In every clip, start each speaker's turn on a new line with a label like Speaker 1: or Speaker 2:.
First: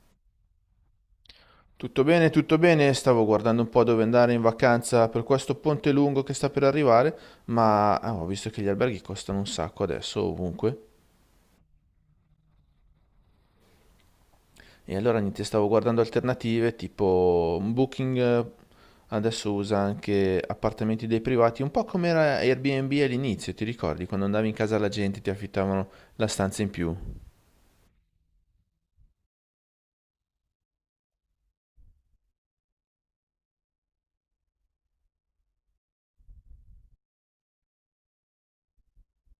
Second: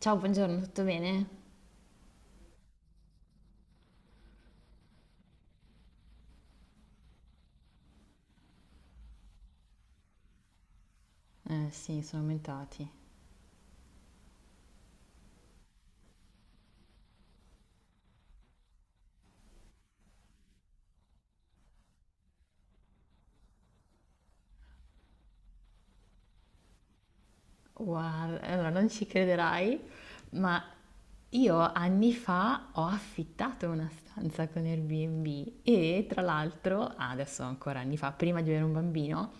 Speaker 1: Ciao, buongiorno, tutto bene?
Speaker 2: Tutto bene, stavo guardando un po' dove andare in vacanza per questo ponte lungo che sta per arrivare, ma ho visto che gli alberghi costano un sacco adesso ovunque.
Speaker 1: Eh sì, sono aumentati.
Speaker 2: E allora niente, stavo guardando alternative tipo un Booking, adesso usa anche appartamenti dei privati, un po' come era Airbnb all'inizio, ti ricordi? Quando andavi in casa alla gente ti affittavano la stanza in più.
Speaker 1: Guarda, allora non ci crederai, ma io anni fa ho affittato una stanza con Airbnb e tra l'altro, ah, adesso ancora anni fa, prima di avere un bambino,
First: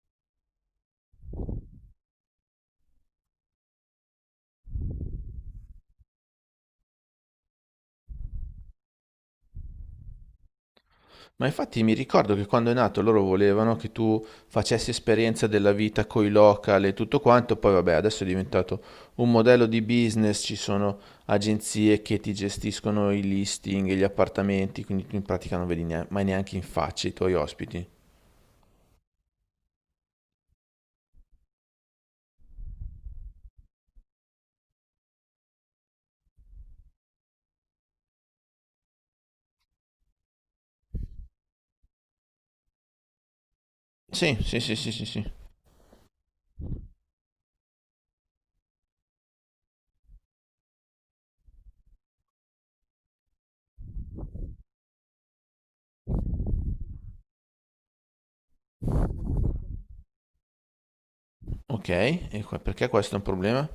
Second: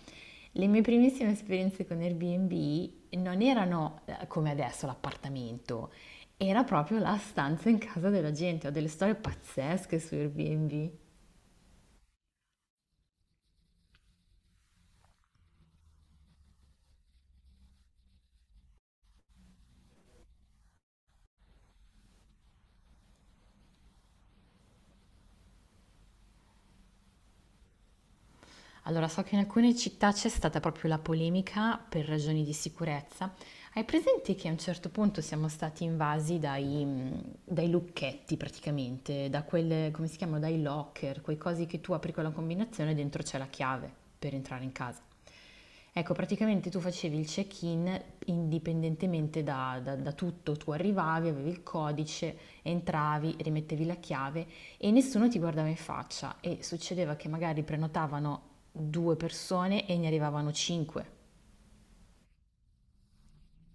Speaker 1: le mie primissime esperienze con Airbnb non erano come adesso l'appartamento, era proprio la stanza in casa della gente. Ho delle storie pazzesche su Airbnb.
Speaker 2: Ma infatti mi ricordo che quando è nato loro volevano che tu facessi esperienza della vita coi local e tutto quanto, poi vabbè, adesso è diventato un modello di business, ci sono agenzie che ti gestiscono i listing e gli appartamenti, quindi tu in pratica non vedi mai neanche in faccia i tuoi ospiti.
Speaker 1: Allora, so che in alcune città c'è stata proprio la polemica per ragioni di sicurezza. Hai presente che a un certo punto siamo stati invasi dai lucchetti praticamente, da quelle, come si chiamano, dai locker, quei cosi che tu apri con la combinazione e dentro c'è la chiave per
Speaker 2: Sì, sì,
Speaker 1: entrare in
Speaker 2: sì, sì,
Speaker 1: casa.
Speaker 2: sì, sì.
Speaker 1: Ecco, praticamente tu facevi il check-in indipendentemente da tutto, tu arrivavi, avevi il codice, entravi, rimettevi la chiave e nessuno ti guardava in faccia e succedeva che magari prenotavano due persone e ne arrivavano cinque.
Speaker 2: Ok, e perché questo è un problema?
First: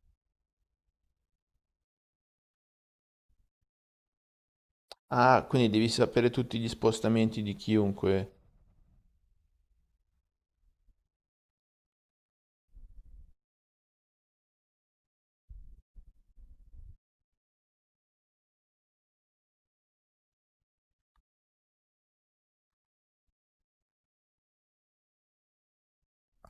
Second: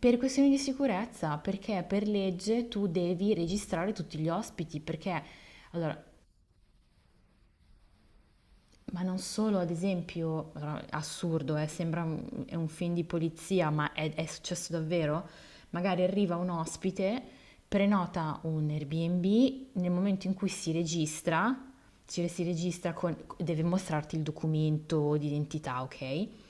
Speaker 1: Per questioni di sicurezza, perché per legge tu devi registrare tutti gli ospiti, perché
Speaker 2: Ah, quindi devi
Speaker 1: allora.
Speaker 2: sapere tutti gli spostamenti di chiunque.
Speaker 1: Ma non solo, ad esempio, allora, assurdo, sembra un, è un film di polizia, ma è successo davvero? Magari arriva un ospite, prenota un Airbnb, nel momento in cui si registra, si registra con, deve mostrarti il documento d'identità, ok?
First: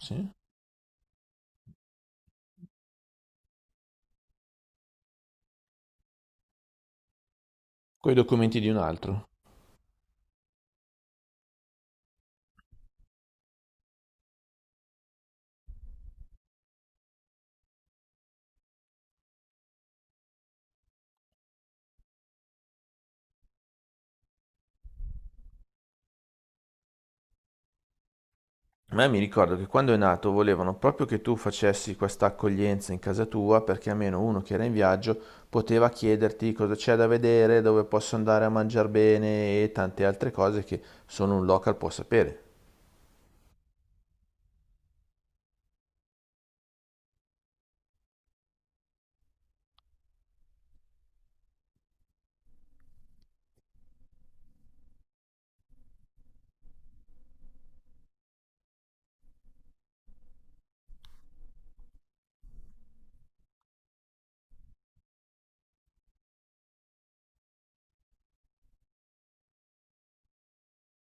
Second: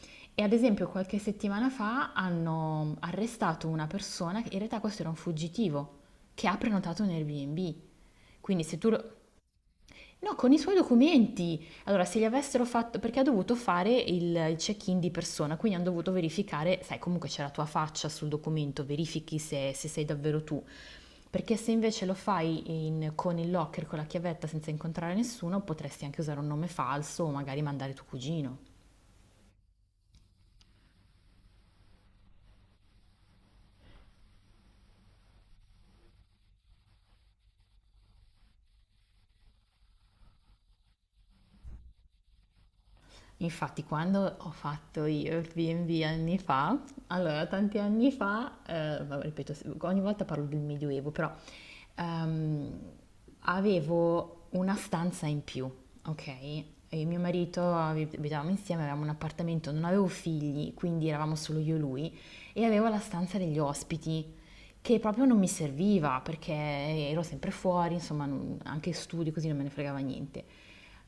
Speaker 2: Sì?
Speaker 1: E ad esempio qualche settimana fa hanno arrestato una persona, che in realtà questo era un fuggitivo, che ha prenotato un Airbnb.
Speaker 2: Coi documenti
Speaker 1: Quindi
Speaker 2: di un
Speaker 1: se tu lo-
Speaker 2: altro.
Speaker 1: no, con i suoi documenti. Allora, se gli avessero fatto, perché ha dovuto fare il check-in di persona, quindi hanno dovuto verificare, sai, comunque c'è la tua faccia sul documento, verifichi se, se sei davvero tu. Perché se invece lo fai in- con il locker, con la chiavetta, senza incontrare nessuno, potresti anche usare un nome falso o magari mandare tuo cugino.
Speaker 2: Ma mi ricordo che quando è nato volevano proprio che tu facessi questa accoglienza in casa tua perché almeno uno che era in viaggio poteva chiederti cosa c'è da vedere, dove posso andare a mangiare bene e tante altre cose che solo un local può sapere.
Speaker 1: Infatti, quando ho fatto io il B&B anni fa, allora tanti anni fa, vabbè, ripeto, ogni volta parlo del Medioevo, però ehm, avevo una stanza in più, ok? E mio marito abit- abitavamo insieme, avevamo un appartamento, non avevo figli, quindi eravamo solo io e lui, e avevo la stanza degli ospiti che proprio non mi serviva perché ero sempre fuori, insomma, non- anche studi così non me ne fregava niente.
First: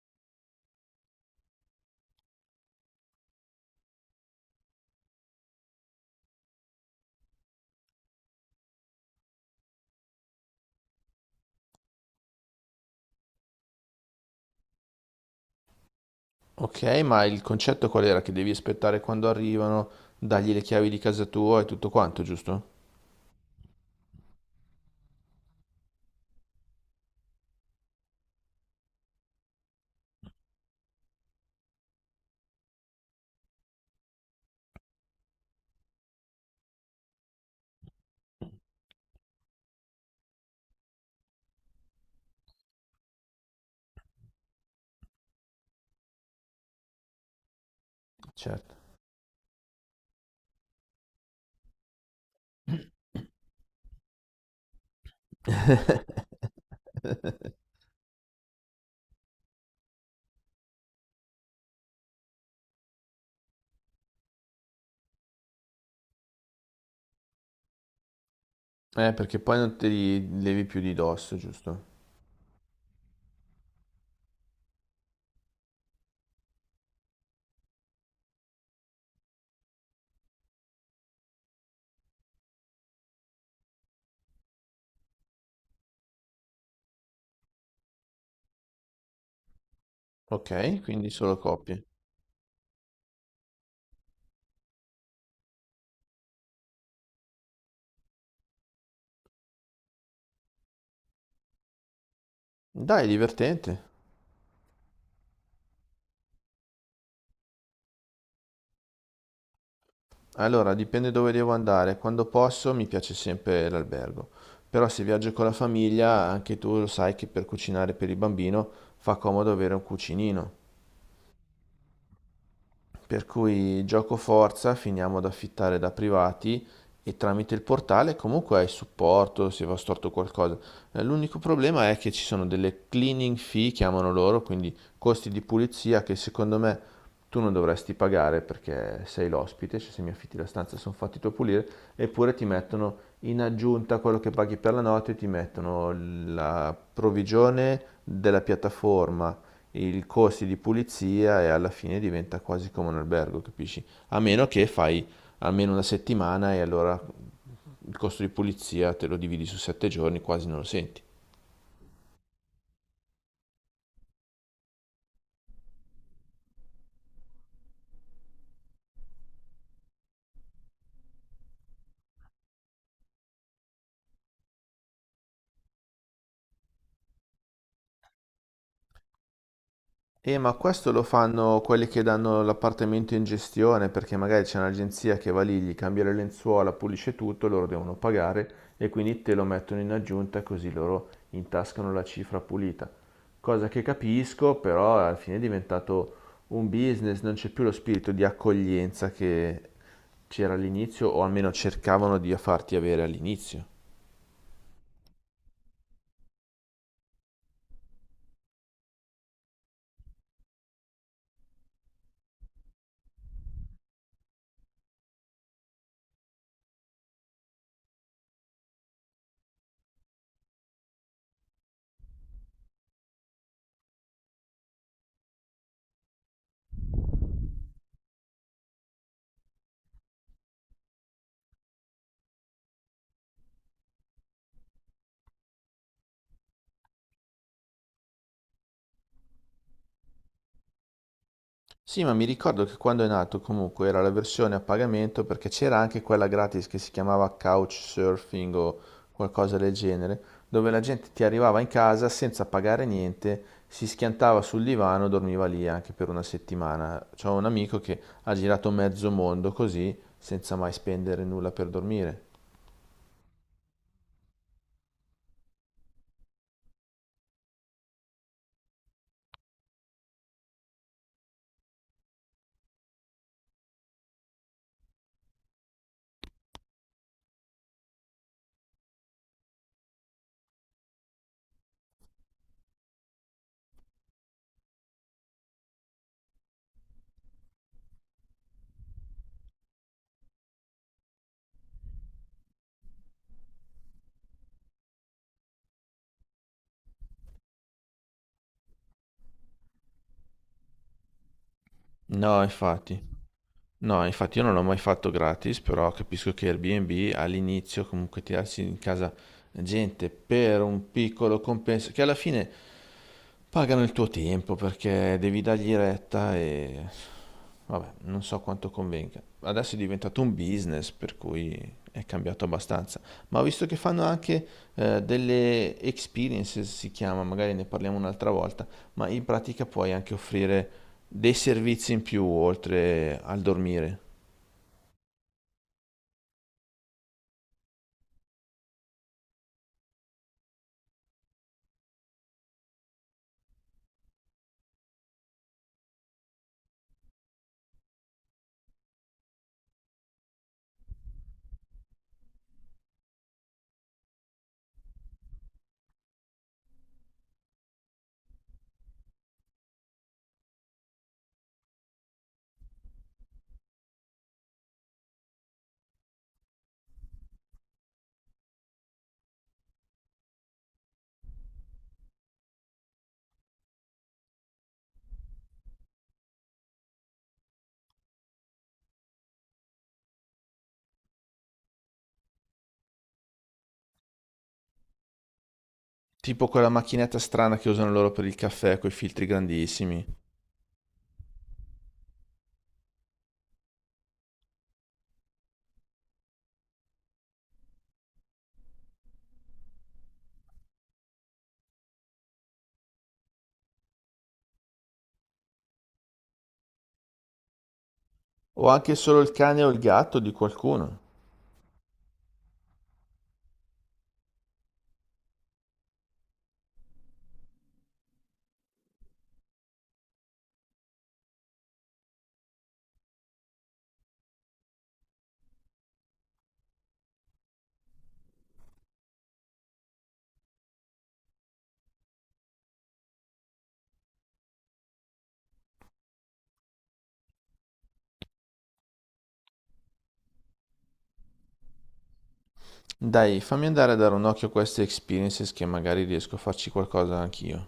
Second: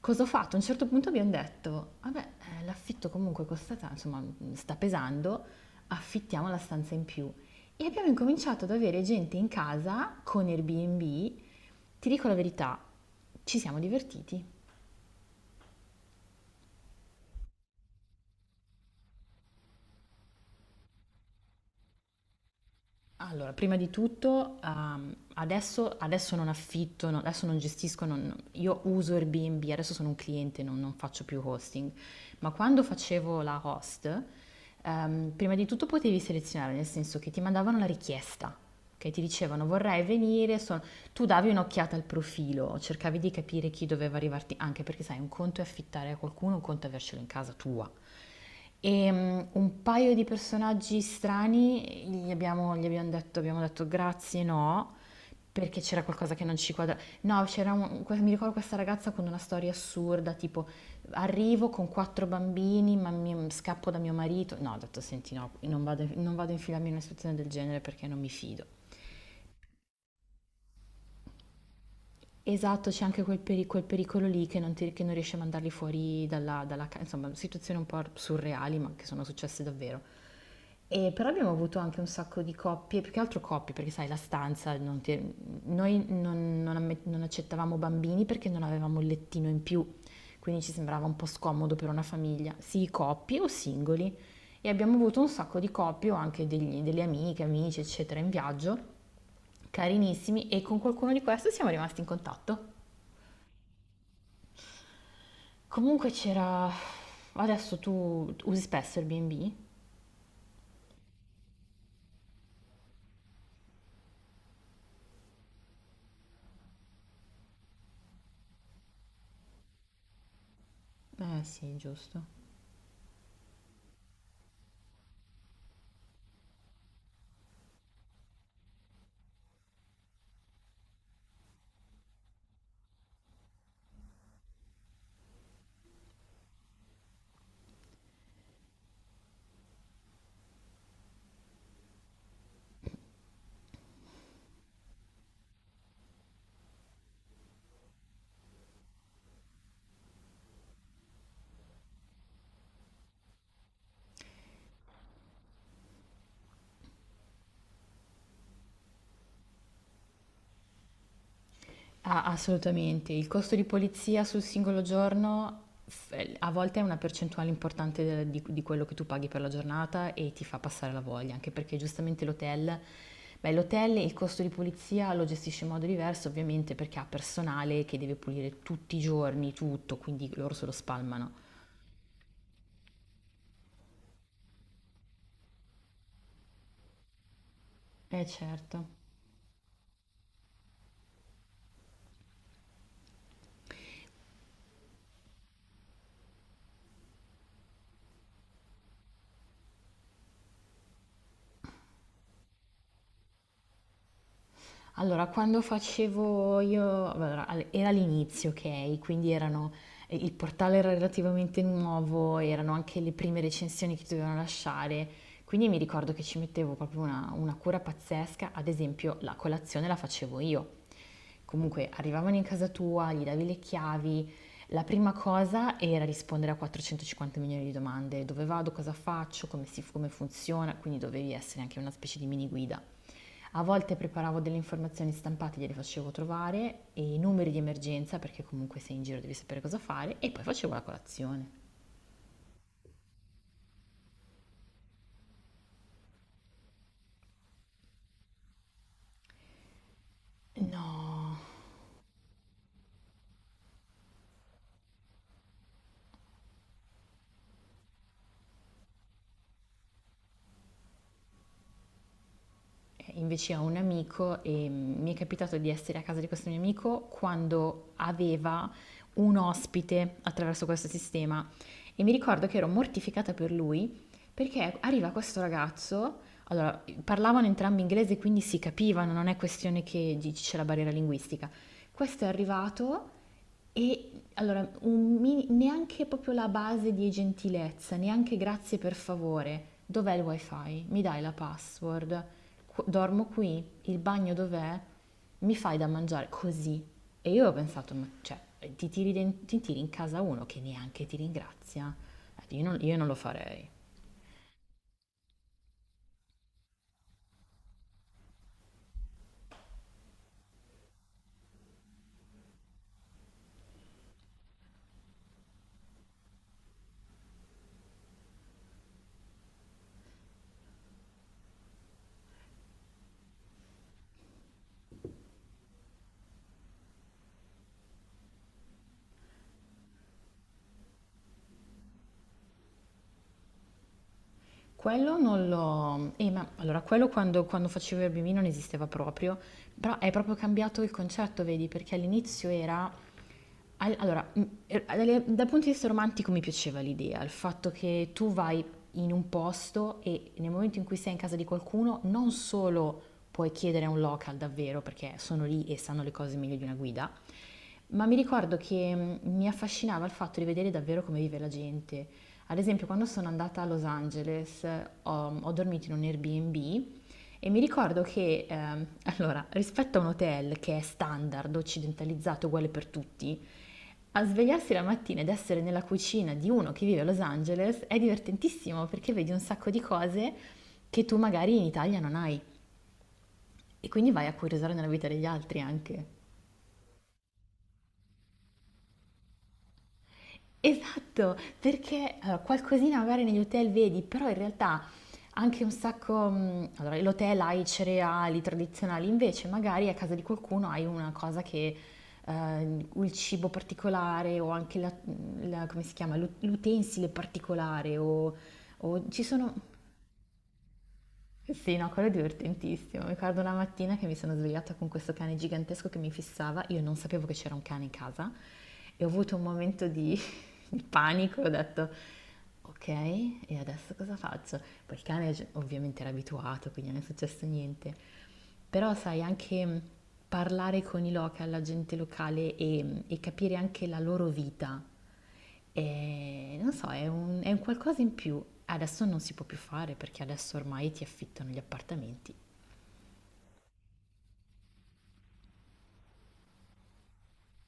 Speaker 1: Cosa ho fatto? A un certo punto abbiamo detto, vabbè, l'affitto comunque costa, ta- insomma, sta pesando, affittiamo la stanza in più. E abbiamo incominciato ad avere gente in casa con Airbnb. Ti dico la verità, ci siamo divertiti.
Speaker 2: Ok, ma il concetto qual era? Che devi aspettare quando arrivano, dargli le chiavi di casa tua e tutto quanto, giusto?
Speaker 1: Allora, prima di tutto, adesso, adesso non affitto, no- adesso non gestisco, non- io uso Airbnb, adesso sono un cliente, non, non faccio più hosting, ma quando facevo la host, prima di tutto potevi selezionare, nel senso che ti mandavano la richiesta, che ti dicevano vorrei venire, sono- tu davi un'occhiata al profilo, cercavi di capire chi doveva arrivarti, anche perché sai, un conto è affittare a qualcuno, un conto è avercelo in casa tua.
Speaker 2: Certo.
Speaker 1: E un paio di personaggi strani gli abbiamo detto grazie, no, perché c'era qualcosa che non ci quadra. No, c'era un- que- mi ricordo questa ragazza con una storia assurda, tipo arrivo con quattro bambini, ma mi- scappo da mio marito. No, ho detto senti, no, non vado, non vado a infilarmi in una situazione del genere perché non mi fido.
Speaker 2: Perché poi non te li levi più di dosso, giusto?
Speaker 1: Esatto, c'è anche quel, peri- quel pericolo lì che non, ti- che non riesci a mandarli fuori dalla, dalla casa, insomma, situazioni un po' surreali ma che sono successe davvero. E però abbiamo avuto anche un sacco di coppie, più che altro coppie, perché sai, la stanza, non ti- noi non, non amme- non accettavamo bambini perché non avevamo il lettino in più, quindi ci
Speaker 2: Ok,
Speaker 1: sembrava
Speaker 2: quindi
Speaker 1: un po'
Speaker 2: solo
Speaker 1: scomodo
Speaker 2: coppie.
Speaker 1: per una famiglia, sì, coppie o singoli. E abbiamo avuto un sacco di coppie o anche degli- delle amiche, amici, eccetera, in viaggio, carinissimi, e con qualcuno di questi siamo rimasti in contatto.
Speaker 2: Dai, divertente.
Speaker 1: Comunque c'era... Adesso tu usi spesso il B&B?
Speaker 2: Allora, dipende dove devo andare. Quando posso mi piace sempre l'albergo. Però se viaggio con la famiglia, anche tu lo sai che per cucinare per il bambino fa comodo avere un cucinino.
Speaker 1: Eh sì, giusto.
Speaker 2: Per cui giocoforza finiamo ad affittare da privati e tramite il portale comunque hai supporto se va storto qualcosa. L'unico problema è che ci sono delle cleaning fee, chiamano loro, quindi costi di pulizia che secondo me tu non dovresti pagare perché sei l'ospite, cioè se mi affitti la stanza sono fatti tu a pulire, eppure ti mettono in aggiunta a quello che paghi per la notte, ti mettono la provvigione della piattaforma, i costi di pulizia e alla fine diventa quasi come un albergo, capisci? A meno che fai almeno una settimana e allora il costo di pulizia te lo dividi su sette giorni, quasi non lo senti.
Speaker 1: Ah, assolutamente. Il costo di polizia sul singolo giorno f- a volte è una percentuale importante del- di quello che tu paghi per la giornata e ti fa passare la voglia, anche perché giustamente l'hotel, beh, l'hotel il costo di polizia lo gestisce in modo diverso, ovviamente, perché ha personale che deve pulire tutti i giorni tutto, quindi
Speaker 2: Ma
Speaker 1: loro se lo
Speaker 2: questo lo
Speaker 1: spalmano.
Speaker 2: fanno quelli che danno l'appartamento in gestione, perché magari c'è un'agenzia che va lì, gli cambia le lenzuola, pulisce tutto, loro devono
Speaker 1: Eh
Speaker 2: pagare
Speaker 1: certo.
Speaker 2: e quindi te lo mettono in aggiunta così loro intascano la cifra pulita. Cosa che capisco, però alla fine è diventato un business, non c'è più lo spirito di accoglienza che c'era all'inizio, o almeno cercavano di farti avere all'inizio.
Speaker 1: Allora, quando facevo io, allora, al- era l'inizio, ok? Quindi erano, il portale era relativamente nuovo, erano anche le prime recensioni che dovevano lasciare, quindi mi ricordo che ci mettevo proprio una cura pazzesca, ad esempio la colazione la facevo io. Comunque arrivavano in casa tua, gli davi le chiavi, la prima cosa era rispondere a 450 milioni di domande, dove vado, cosa faccio, come si, come funziona, quindi dovevi essere anche una specie di mini guida. A volte preparavo delle informazioni stampate, gliele facevo trovare e i numeri di emergenza, perché comunque sei in giro devi sapere cosa fare, e poi facevo la colazione.
Speaker 2: Sì, ma mi ricordo che quando è nato comunque era la versione a pagamento perché c'era anche quella gratis che si chiamava Couchsurfing o qualcosa del genere, dove la gente ti
Speaker 1: No,
Speaker 2: arrivava in casa senza pagare niente, si schiantava sul divano, dormiva lì anche per una settimana. C'ho un amico che ha girato mezzo mondo così, senza mai spendere nulla per dormire.
Speaker 1: eh, invece ho un amico e mi è capitato di essere a casa di questo mio amico quando aveva un ospite attraverso questo sistema e mi ricordo che ero mortificata per lui perché arriva questo ragazzo, allora parlavano entrambi inglese quindi si capivano, non è questione che dici c'è la barriera linguistica. Questo è arrivato. E allora, un mini- neanche proprio la base di gentilezza, neanche grazie per favore. Dov'è il wifi? Mi dai la password? Qu- dormo qui? Il bagno dov'è? Mi fai da mangiare? Così. E io ho pensato, ma cioè, ti tiri, den- ti tiri in casa uno che neanche ti ringrazia?
Speaker 2: No,
Speaker 1: Io non
Speaker 2: infatti.
Speaker 1: lo farei.
Speaker 2: No, infatti io non l'ho mai fatto gratis, però capisco che Airbnb all'inizio comunque tirarsi in casa gente per un piccolo compenso, che alla fine pagano il tuo tempo perché devi dargli retta e vabbè, non so quanto convenga. Adesso è diventato un business, per cui è cambiato abbastanza. Ma ho visto che fanno anche delle experiences, si chiama, magari ne parliamo un'altra volta, ma in pratica puoi anche offrire dei servizi in più oltre al dormire.
Speaker 1: Quello non lo... ma allora, quello quando, quando facevo il bimino non esisteva proprio, però è proprio cambiato il concetto, vedi, perché all'inizio era al- allora, dalle- dal punto di vista romantico mi piaceva l'idea, il fatto che tu vai in un posto e nel momento in cui sei in casa di qualcuno non solo puoi chiedere a un local davvero perché sono lì e sanno le cose meglio di una guida, ma mi ricordo che mi affascinava il fatto di vedere davvero come vive la gente. Ad esempio, quando sono andata a Los Angeles, ho, ho dormito in un Airbnb e mi ricordo che, allora, rispetto a un hotel che è standard, occidentalizzato, uguale per tutti, a svegliarsi la mattina ed essere nella cucina di uno che vive a Los Angeles è divertentissimo perché vedi un sacco di cose che tu magari in Italia non hai e quindi vai a curiosare nella vita degli altri anche.
Speaker 2: Tipo quella macchinetta strana che usano loro per il caffè coi filtri grandissimi.
Speaker 1: Esatto, perché allora, qualcosina magari negli hotel vedi, però in realtà anche un sacco, allora l'hotel ha i cereali tradizionali, invece magari a casa di qualcuno hai una cosa che, il cibo particolare o anche la, la- come si chiama, l'u- l'utensile particolare
Speaker 2: O anche
Speaker 1: o
Speaker 2: solo
Speaker 1: ci
Speaker 2: il
Speaker 1: sono,
Speaker 2: cane o il gatto di qualcuno.
Speaker 1: sì, no, quello è divertentissimo. Mi ricordo una mattina che mi sono svegliata con questo cane gigantesco che mi fissava, io non sapevo che c'era un cane in casa e ho avuto un momento di, di panico, ho detto ok, e adesso cosa faccio? Poi il cane gi- ovviamente era abituato, quindi non è successo niente. Però sai, anche parlare con i local, la gente locale e, e capire anche la loro vita e non so, è un qualcosa in più. Adesso non si può più fare perché adesso ormai ti affittano gli appartamenti.
Speaker 2: Dai, fammi andare a dare un occhio a queste experiences che magari riesco a farci qualcosa anch'io.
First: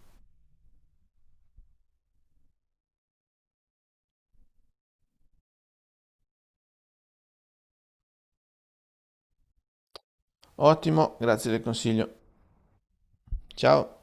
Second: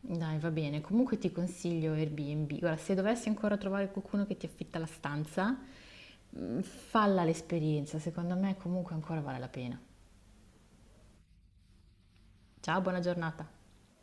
Speaker 1: Dai, va bene. Comunque ti consiglio Airbnb. Guarda, se dovessi ancora trovare qualcuno che ti affitta la stanza, falla l'esperienza. Secondo me comunque ancora vale la pena.
Speaker 2: Ottimo, grazie del consiglio.
Speaker 1: Ciao, buona giornata.
Speaker 2: Ciao!